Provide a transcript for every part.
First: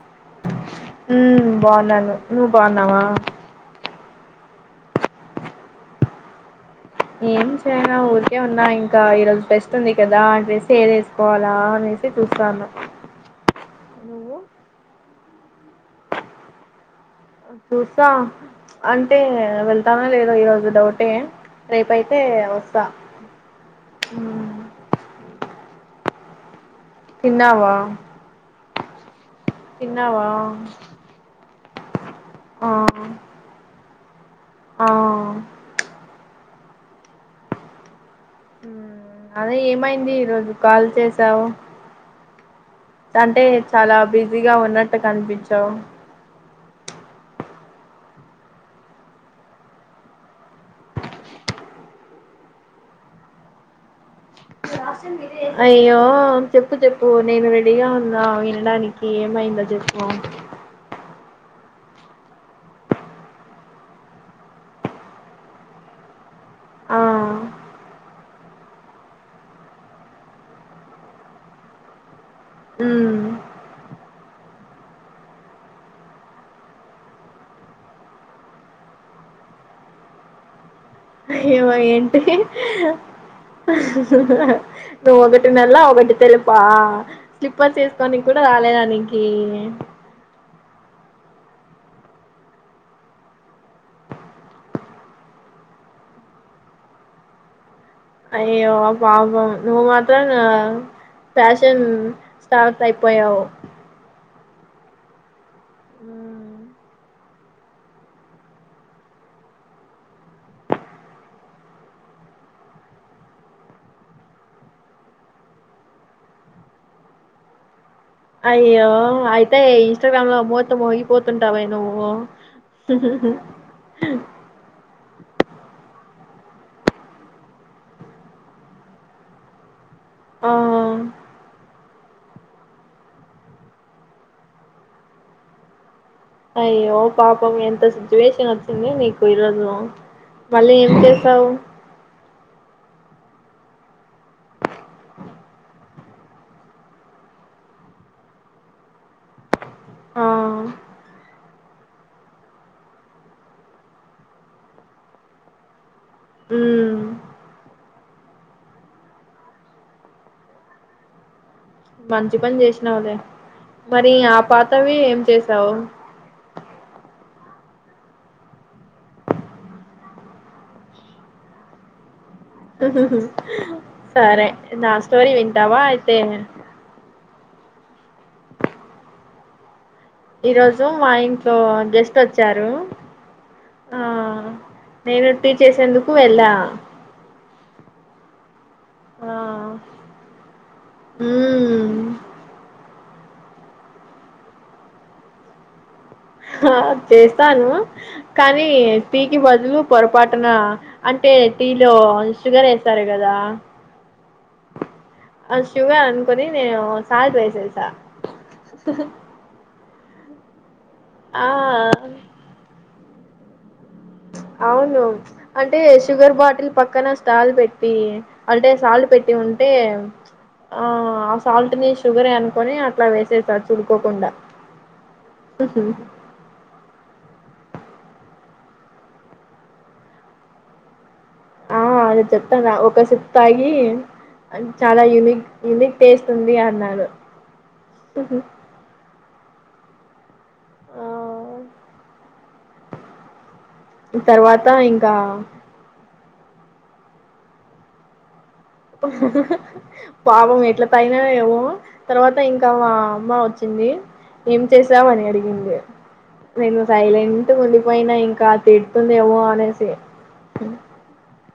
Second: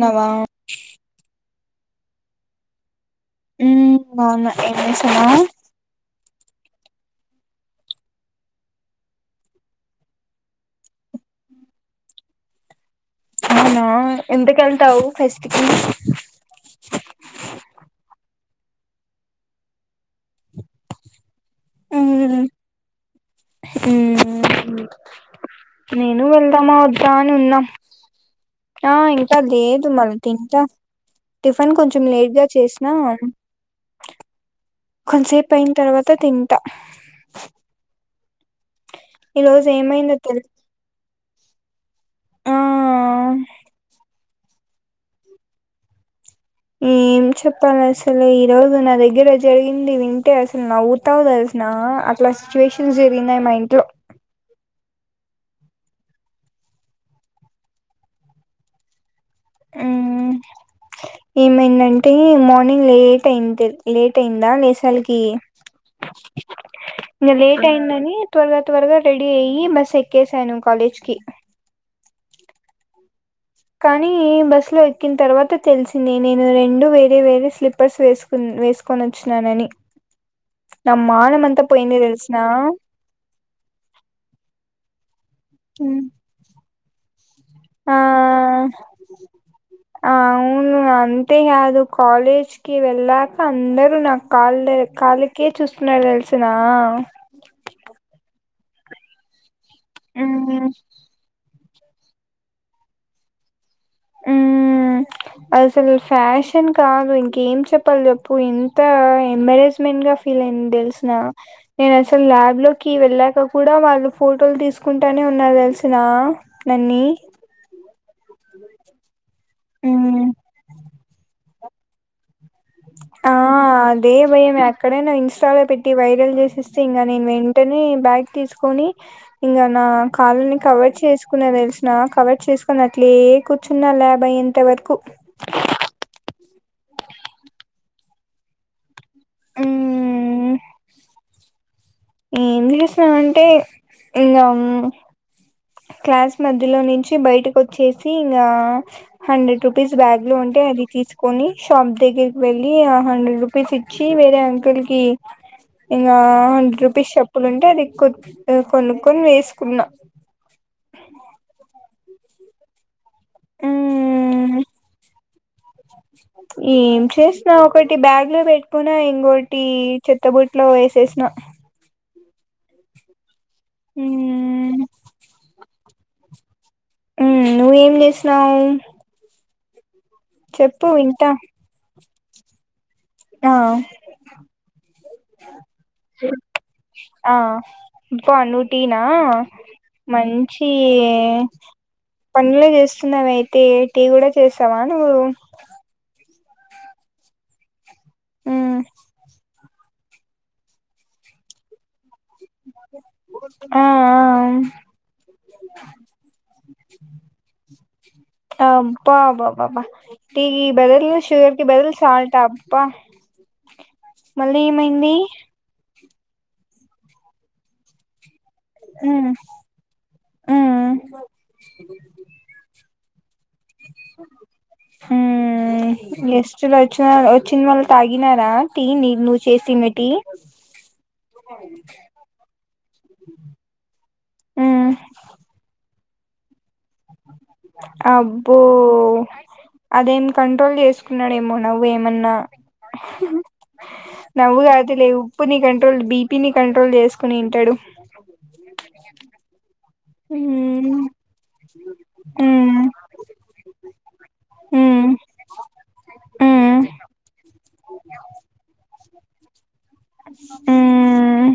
నవా బోనాను న్నాను నువ్వు బోన్నావా నాన్న ఏ సన్నా ఏం చేయనా ఊరికే ఉన్నా ఇంకా ఈరోజు ఫస్ట్ ఉంది కదా ఆ డ్రెస్ ఏదేసుకోవాలా చూసిరాన్న అవునా ఎందుక కెళ్తావు ఫెస్టికీ చూసా అంటే వెళ్తానా లేదో ఈరోజు డౌటే రేపైతే ఉమ్ వస్తా ఉమ్ హ్మ్ నేను వెళ్దామా వద్దా అని ఉన్నాం తిన్నావా? ఆ ఇ లేదు మళ్ళ తిన్నావా? తింటా టిఫిన్ కొంచెం లేట్గా ఆ చేసినా ఆ కొంతసేపు అయిన తర్వాత తింటా ఈ అద రోజు ఏమైంది ఏమైందో తెల్ ఈరోజు కాల్ చేసావు ఆ అంటే చాలా బిజీగా ఉన్నట్టు కనిపించవు [inaudible] ఏం చెప్పాలి అసలు ఈ రోజు నా దగ్గర జరిగింది వింటే అసలు నవ్వుతావు తెలుసునా లక్ష సిచ్యువేషన్స్ జరిగినాయి మా ఇంట్లో అయ్యో చెప్పు చెప్పు నేను రెడీగా ఉన్నా వినడానికి ఏమైందో చెప్పుాం ఉమ్ ఏమైందంటే మార్నింగ్ లేట్ అయింది లేట్ అయిందా లేస వాలకి ఇ ఆ గలేేట్ అయింది ని త్వరగా త్వరగా రెడీ అయ్యి బస్ ఎక్కేశాను కాలేజ్ కి ఉ కానీ బస్సు లో ఎక్కిన తర్వాత తెలిసింది నేను రెండు వేరే వేరే స్లీపర్స్ వేసుకున్నా వేసుకొని వచ్చినని ఏమ ఏంటి నువ్వు ఒకటి నెలా ఒకటి తెలుపా స్లిప్పర్స్ ఆ చేసుకోనికి కూడా రాలేదానికి అవును అంతేకాదు కాలేజ్కిి వెళ్ళాక అందరుూ నా కాళ్ కాళ్ళకే చూస్తున్నా తెలు వచ్చిన అయ్యో అబా నువ్ మాత్రం ఉమ్ ఫ న్ స్టార్ట్ అయిపోయావు ఉ అసలు ఉమ్. ఫ్యాషన్ కాదు ఇంకా ఏం చెప్పాలి చెప్పు ఎంత ఎంబరేస్మెంట్ గా ఫీల్ అయింది తెలిసిన నేను అస క్యాబ్ లోకి వెళ్ళాక కూడా వాళ్ళు ఫోటోలు తీసుకుంటానే ఉన్నారు తెలిసిన నన్నీ ఉ అయ్యో అయితే ఇన్స్టాగ్రామ్ లో మూత్తం ముోగిపోతుంటావ నువ్వు ఆ అదే భయం అక్కడేనా్ ఇన్స్టాలో పెట్టి వైరల్ పలు చేసిస్తే ఇంకా నేను వెంటనే బ్యాగ్ తీసుకొని ఇంకా నా కాలుని కవర్ ఆ చేసుకునే తెలుసు నా కవర్ చేసుకుని అట్లే కూర్చున్న ల్యాబ్యాభై ఇంత వరకు అయ్యో పాపం ఎంత సిచువేషన్ వచ్చింది నీకుఇరోజ మ్మ్ మళ్ళీ ఏం చేసావు ఏం చేసినామంటే ఇంకా క్లాస్ మధ్యలో నుంచి బయటకు వచ్చేసి ఇంకా హండ్రెడ్ రూపీస్ ఆ బ్యాగ్లు ఉంటే అది తీసుకొని షాప్ దగ్గరికి వెళ్ళి ఆ హండ్రెడ్ రూపీస్ ఇచ్చి వేరే అంకుల్ కి ఇంకా హండ్రెడ్ మ్మ్ రూపీస్ చెప్పులు ఉంటే అది కొనుక్కొని వేసుకున్నా మంచి పని చేసినావలేే మరి ఆ మ్మ్ పాతవి ఏం చేసావు ఏం చేసిన ఒకటి బ్యాగ్ లో పెట్టుకున్నా ఇంకోొటి చెత్తబుట్లో వేసేసిన సరే మ్మ్ నా స్టోరి వింటావా అయితే ఉ నువ్వేం చేసినావు ఈ రోజు చెప్పు మా వింటా ఇంట్లో గెస్ట్ వచ్చారు ఆ నేను టీ చేసేందుకు వెళ్ళా అబ్బనువ్వు టీనా ఆ మంచి మ్మ్ పనుల చేస్త మరి అయితే ఏటి కూడా చేశావా నువ్వు చేస్తాను కానీ మ్మ్ టీకి బదులు పొరపాటున అంటే టీలో షుగర్ ఎస్తారు కదా ఆ అ ుగర్ అనుకని నేను సాార్జ వయససా ఆ పా బాబా టీ ఈ బదులు ఆ షుగర్ కి బదులు సాల్ట్ అప్పా అవును అంటే షుగర్ బాటిల్ పక్కన స్టల్ పెట్టి అంటే సాల్ట్ మ్మ్ పెట్టి ఉంటే ఆ మ్మ్ ఆ సాల్ట్ ని షుగర్ అనుకొని అట్లా వేస్త హ్మ్ గిస్ట్ లు వచ్చినారు వాచ్ చ్చిన వాళ్లు తాగినారా టీ నీ నువ్వు చేసిన టీ ఆ అదే చెప్తాన ఒక సీప్ తాగి మ్మ్ చాలా యూనిక్ యూనిక్ టేస్ట్ ఉంది అన్నారు అబ్బో అదేం కంట్రోల్ ఆ చేసుకున్నాడేమో నవ్వు ఏమన్నా నవ్వు తర్వాత కాదులే ఇంకా ఉప్పుని కంట్రోల్ బీపీని కంట్రోల్ చేసుకుని ఇంటాడు [inaudible] పాపం ఎట్ల మ్మ్ తగినాడో ఏమో తర్వాత ఇంకా మ్మ్ మా అమ్మ వచ్చింది ఏం మ్మ్ చేసావ్ అని అడిగింది మ్మ్ నేను సైలంట్ గు పోయినా ఇంకా తిడుతుంది ఏమో అనేసి మ్మ్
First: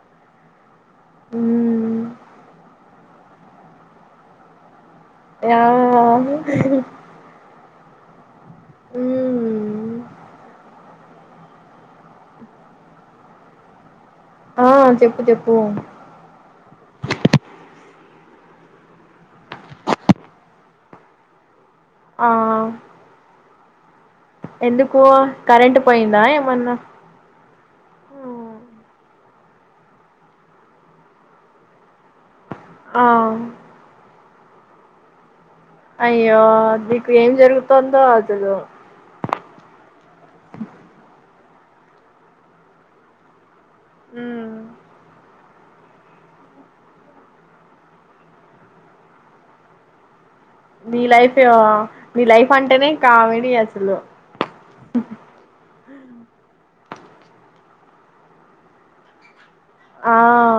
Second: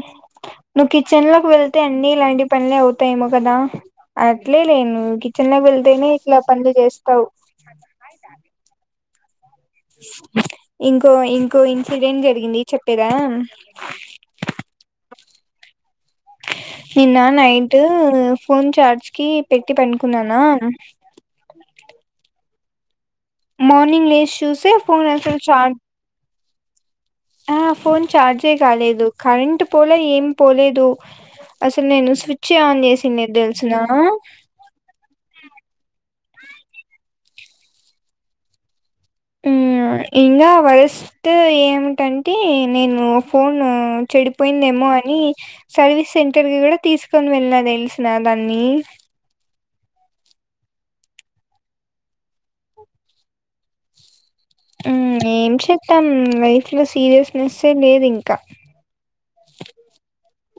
నువ్వు కిచెన్ లోకి వెళ్తే మ్మ్ అన్ని ఇలాంటి పనులే అవుతాయేమో కదా అట్లేలే నువ్ కిచెన్ ఆ లోకి వెళ్తేనే ఇట్లా పనులు చేస్తావ్ ఉమ్ ఇంకో ఇంకో ఇన్సిడెంట్ జరిగింది చెప్పేదా ఆ చెప్పు చెప్పు [unintelligible] నిన్న నైటు ఫోన్ చార్జ్ కి పెట్టి పనుకున్నానా ఆ మార్నింగ్ లేస్ ఎందుకు కరెంటు పోయిందా ఏమన్నా ఆ ఫోన్ చార్జే హ్మ్. కాలేదు కరెంట్ పోలే ఏం పోలేదు అసలు నేను స్విచ్ స్విచ్చే ఆన్ ఆ చేసినే తెలుసునా అయ్యో నీకు ఏం జరుగుతుందో అస్సలు ఉమ్ ఇంగా వరస్ట్ ఏమిటంటే నేను ఫోన్ ఫోను మ్మ్ చెడిపోయిందేమో అని సర్వీస్ సెంటర్ కి కూడా తీసుకొని వెళ్ళినా తెలిసిన దాన్ని నీ లైఫ్ ఆ నీ లైఫ్ అంటేనే ఆ కామెడీ అసలు ఏం చేస్తాం లైఫ్ లో సీరియస్నెస్ ఏ లేదు ఇంకా ఆ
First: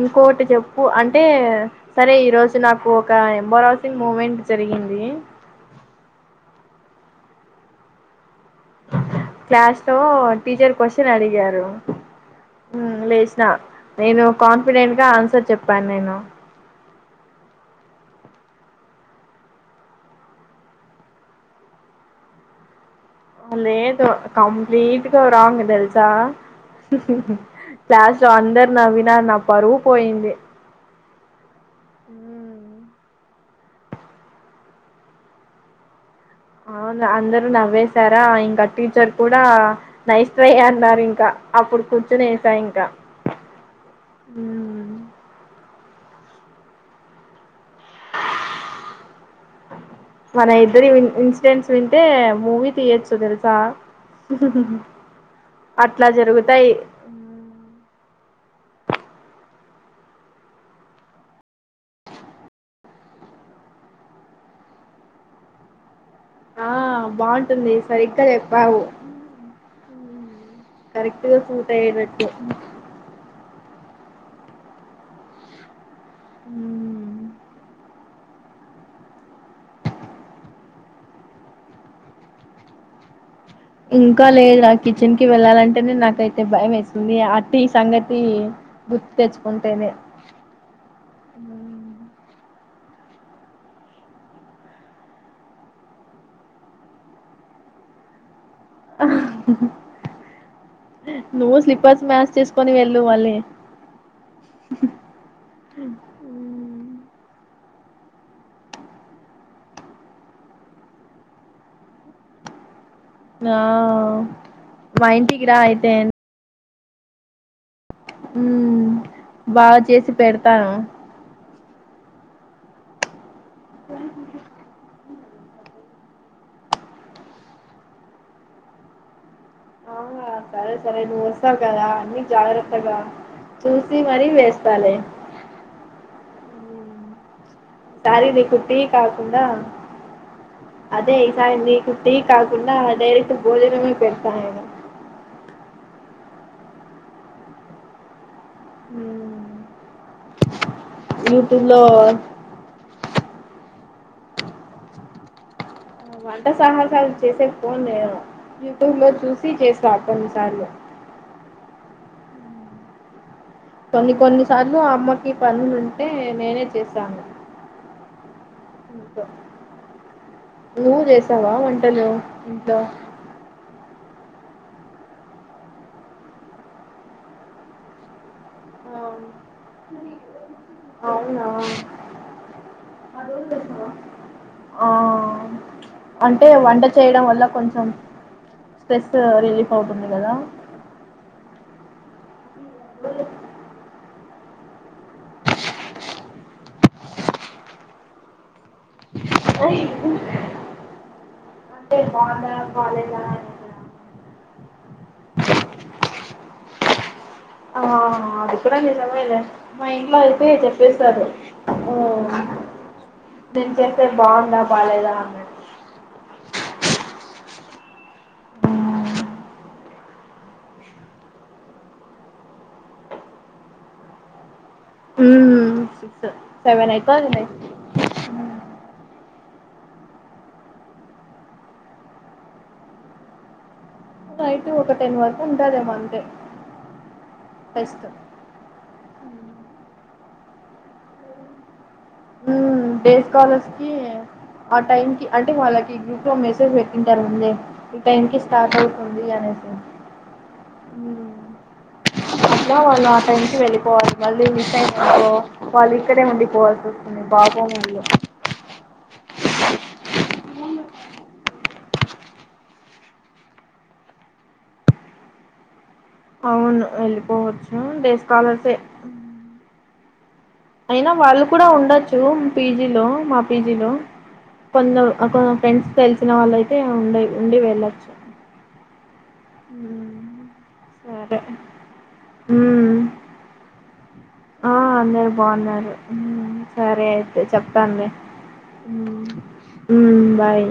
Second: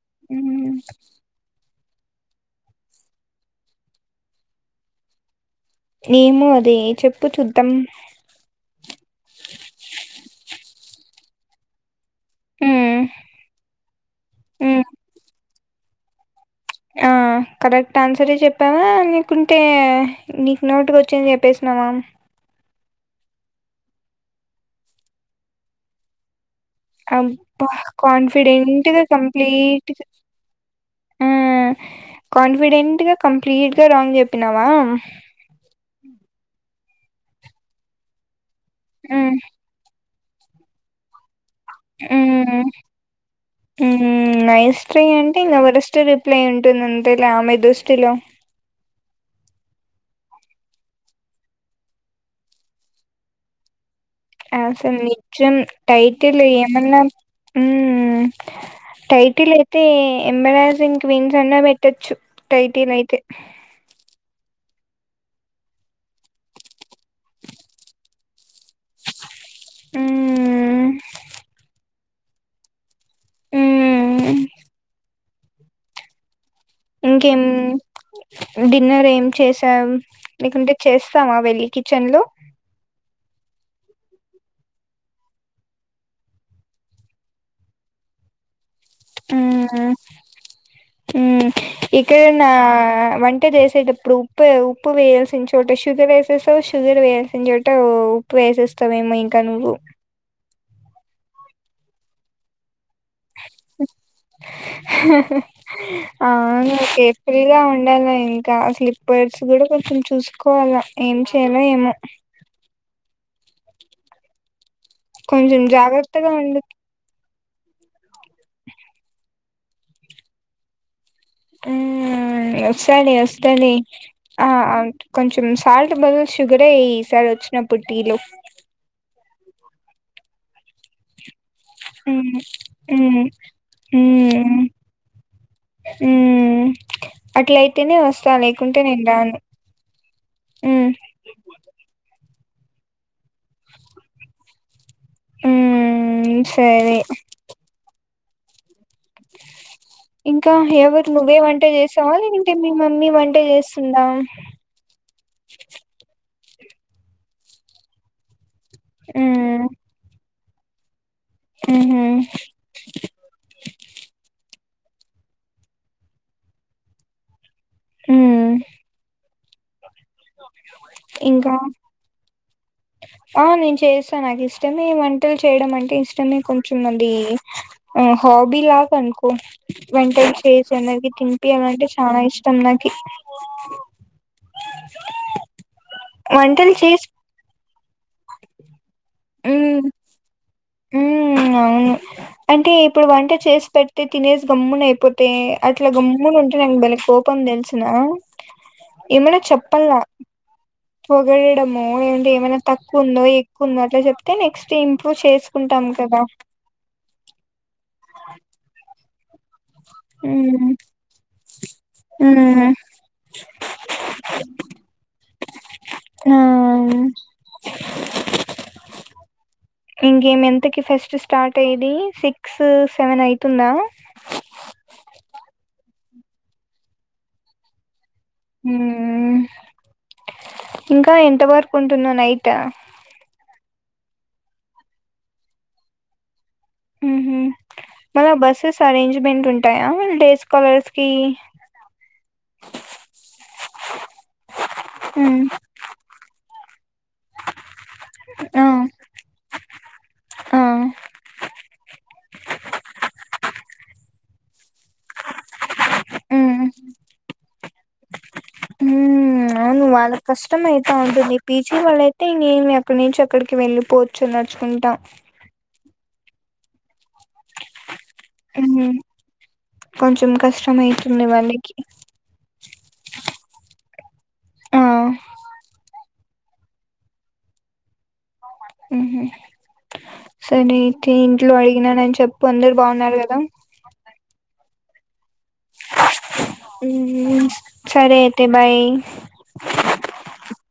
ఇంకోటి హ్మ్. చెప్పు అంటే సరే ఈరోజు నాకు ఒక ఎంబోరసింగ్ మూమెంట్ జరిగింది ఏమో అది చెప్పు చూద్దాం క్లాస్ లో టీచర్ క్వశ్చన్ అడిగారు హ్మ్ లేచిన నేను హ్మ్. కాన్ఫిడెంట్ గా ఆన్సర్ చెప్పాను నేను ఆ కరెక్ట్ ఆన్సరే చెప్పావా లేకుంటే నీకు నూటికి వచ్చింది చెప్పేసినవా [inaudible] ఆ లేదు కంప్లీట్గా రాంగ్ తెలుసా అబ్బా! క్లాస్ లో అందరు కాన్ఫిడెంట్‌గా నవ్వినారు నా పరువు కంప్లీట్‌గా పోయింది ఆ కాన్ఫిడెంట్గా కంప్లీట్ గా రాంగ్ చెప్పినావా అవును అందరు నవ్వేశారా ఇంకా టీచర్ హ్మ్. కూడా నై శ్రేయ అన్నారు ఇంకా అప్పుడు కూర్చుని వేసా హ్మ్ ఇంకా హ్మ్ నై శ్రేయ అంటే ఇంగా వరా ఫస్ట్ రిప్లై ఉంటుంది అంతేలా ఆమె దృష్టిలో మన ఇద్దరి ఇన్సిడెంట్స్ వింటే మూవీ తీయొచ్చు తెలుసా అసలు నిజం అట్లా టైటిల్ జరుగుతాయి ఏమన్నా ఉమ్ టైటిల్ అయితే ఎంబరైసింగ్ క్వీన్స్ అన్నా పెట్టొచ్చు టైటిల్ అయితే [unintelligible] ఆ బాగుంటుంది సరిగ్గాచేప్ వావు హ్మ్ కరెక్ట్ గా సూట్ అయేటట్టు మ్మ్ మ్మ్ ఇంకేం డిన్నర్ ఏం చేశావ్ లేకుంటే చేస్తావా వెళ్ళి కిచెన్ లో ఇంకా లేదు ఆ కిచెన్ కి వెళ్ళాలంటేనే నాకైతే భయం వేస్తుంది అతి సంగతి గుర్తు హ్మ్ తెచ్చుకుంటేనే ఉమ్ ఇక్కడ నా వంట చేసేటప్పుడు ఉప్పు ఉప్పు వేయాల్సిన చోట షుగర్ వేసేస్తావ్ షుగర్ వేయ చోట ఉప్పు వేసేస్తావేమో ఇంకా నువ్వు నువ్వు స్లిపర్స్ మ్యాస్ చేసుకొని వె అవును కేర్ఫుల్ గా ఉన్ ఉండాలా ఇంకా స్లిప్పర్స్ కూడా కొంచం చూసుకోవాలా ఏం చేయలో ఏమో ఆ మా ఇంటికి రా కొంచెం అయితే జాగ్రత్తగా ఉండు మ్మ్ బాగా చేసి పెడత మ్మ్ వస్తాలే వస్తాలే ఆ అ కొంచెం సాల్ట్ బదుల్ షుగరే వేయి ఈసారి వచ్చినప్పుడు టీ లో అవునా సరే సరే నువ్వు వస్ తావ్ కదా అన్ని ఉమ్ జాగ్రత్తగా ఉమ్ చూసి మరీ ఉమ్ వేస్తాలే ఉ ఉమ్ అట్లయితేనే ఈసారి వస్తా మీకు టీ లేకుంటే నేను రాను కాకుండా ఉమ్ అదే ఈ సారి మీకు టీ కాకుండా డైరెక్ట్ భోజనమే పెడతా నేను హుమ్మ్ సరే ఇంకా ఎవరు నువ్వే వంట యూట్యూబ్ లో చేసావా లేదంటే మీ మమ్మీ వంట చేస్ తుందా ఆ వంట సాహసాలు చేసేకి పోన్ నేను యూట్యూబ్ లో చూసి ఉమ్ చేస్తా కొన్ని సార్లు ఉహు కొన్ని కొన్నిసార్లు అమ్మకి పనులుంటే నేనే చేసాను ఉమ్ ఇంట్లో నువ్వు చేసావా ఇంకా వంటలు ఉమ్ ఆ నేను చేస్ తా నాకు ఇష్టమే వంటలు చేయడం అంటే ఇష్టమే కొంచెం అండి. అ హాబీ లా అను కో వంటల్స్ చేసి అందరికీ అవునా తినిపియాలి అంటే చాలా ఇష్టం నాకి ఆ అంటే వంటలు వంట చేసి చేయడం వల్ల కొంచెం స్ట్రెస్ రిలీఫ్ అవుతుంది కదా మ్మ్ అవును అంటే ఇప్పుడు వంట చేసి పెడితే తినేసి గమ్మున అయిపోతే అట్లా గమ్మున ఉంటే నాకు భలే కోపం తెలుసునా ఏమనా చెప్పల్లా అంటే పొగడేయడమో ఏమంటే బాగుందా ఏమైనా బాలేదా తక్కువుందో అనేది. ఎక్కువుందో అట్ల చెప్తే నెక్స్ట్ టైమ్ కుంటాము కదా [unintelligible] లే మా ఇంట్లో అయితే ఉమ్ చెప్పేస్తారు ఓ నేను చేస్తే బాగుంద బాగలేదా అన్నట్టు హా ఆ ఇంకేమి ఎంతకి ఫెస్ట్ స్టార్ట్ అయ్యేది సిక్స్, సెవెన్ అయితుందా. ఉమ్ సిక్స్ సెవెన్ అయితాదిలే హుహ్మ్ ఇంకా ఎంత వరకు ఉంటుందో నైట్ నైటు ఒక టెన్ వరకు ఉంటదేమో అంతే ఉహుమ్ ఫెస్ట్ మళ్ల బస్సెస్ అరేంజ్మెంట్ ఉంటాయా డేస్ కలర్సకి ఉమ్ డేస్ కాలర్సకి ఆ టైమ్కి ఉమ్ అంటే వాళ్ళకి గ్రూప్లో మెసేజ్ పెట్టింటారు ఉంది ఈ టైమ్కి ఆ స్టార్ట్ అవుతున్ది అనేది ఆ అట్లా వాళ్ళు ఆ టైం కి వెళ్ళిపోవాలి మళ్ళీ మిస్ అయినో అనుకో వాళ్ళు ఇక్కడే ఉమ్ ఉండిపోవాల్సి వస్ పాపం వాళ్ళు మ్ అవును వాళ్ళకి కష్టమైత్ బా ఉంటుంది పీజీ వాళ్ళ అయితే నేను ఎక్కడి నుంచి అక్కడికి వెళ్ళిపోవచ్చు నడుచుకుంట అవును వెళ్ళిపోవచ్చు డేస్ స్కాలర్సె ఉహు కొంచెం కష్టం అయినా అయితుంది వాళ్ళు కూడా వాళ్ళకి ఉండొచ్చు పీజీలో మా పీజీలో కొందర్ ఆ కొ ఫ్రెండ్స్ తెల్సిన వాళ్ళయితే ఉండయ్ ఉండి వెళ్ళొచ్చు ఉహుమ్ సరే అయితే సరే ఇంట్లో అడిగినానని చెప్పు అందరు మ్మ్ బావున్నారు గదా ఆ అందరూ బావున్నారు మ్ సరే అయితే మ్మ్ చెప్తాన్ లే సరే అయితే బాయ్ మ్ మ్ బాయ్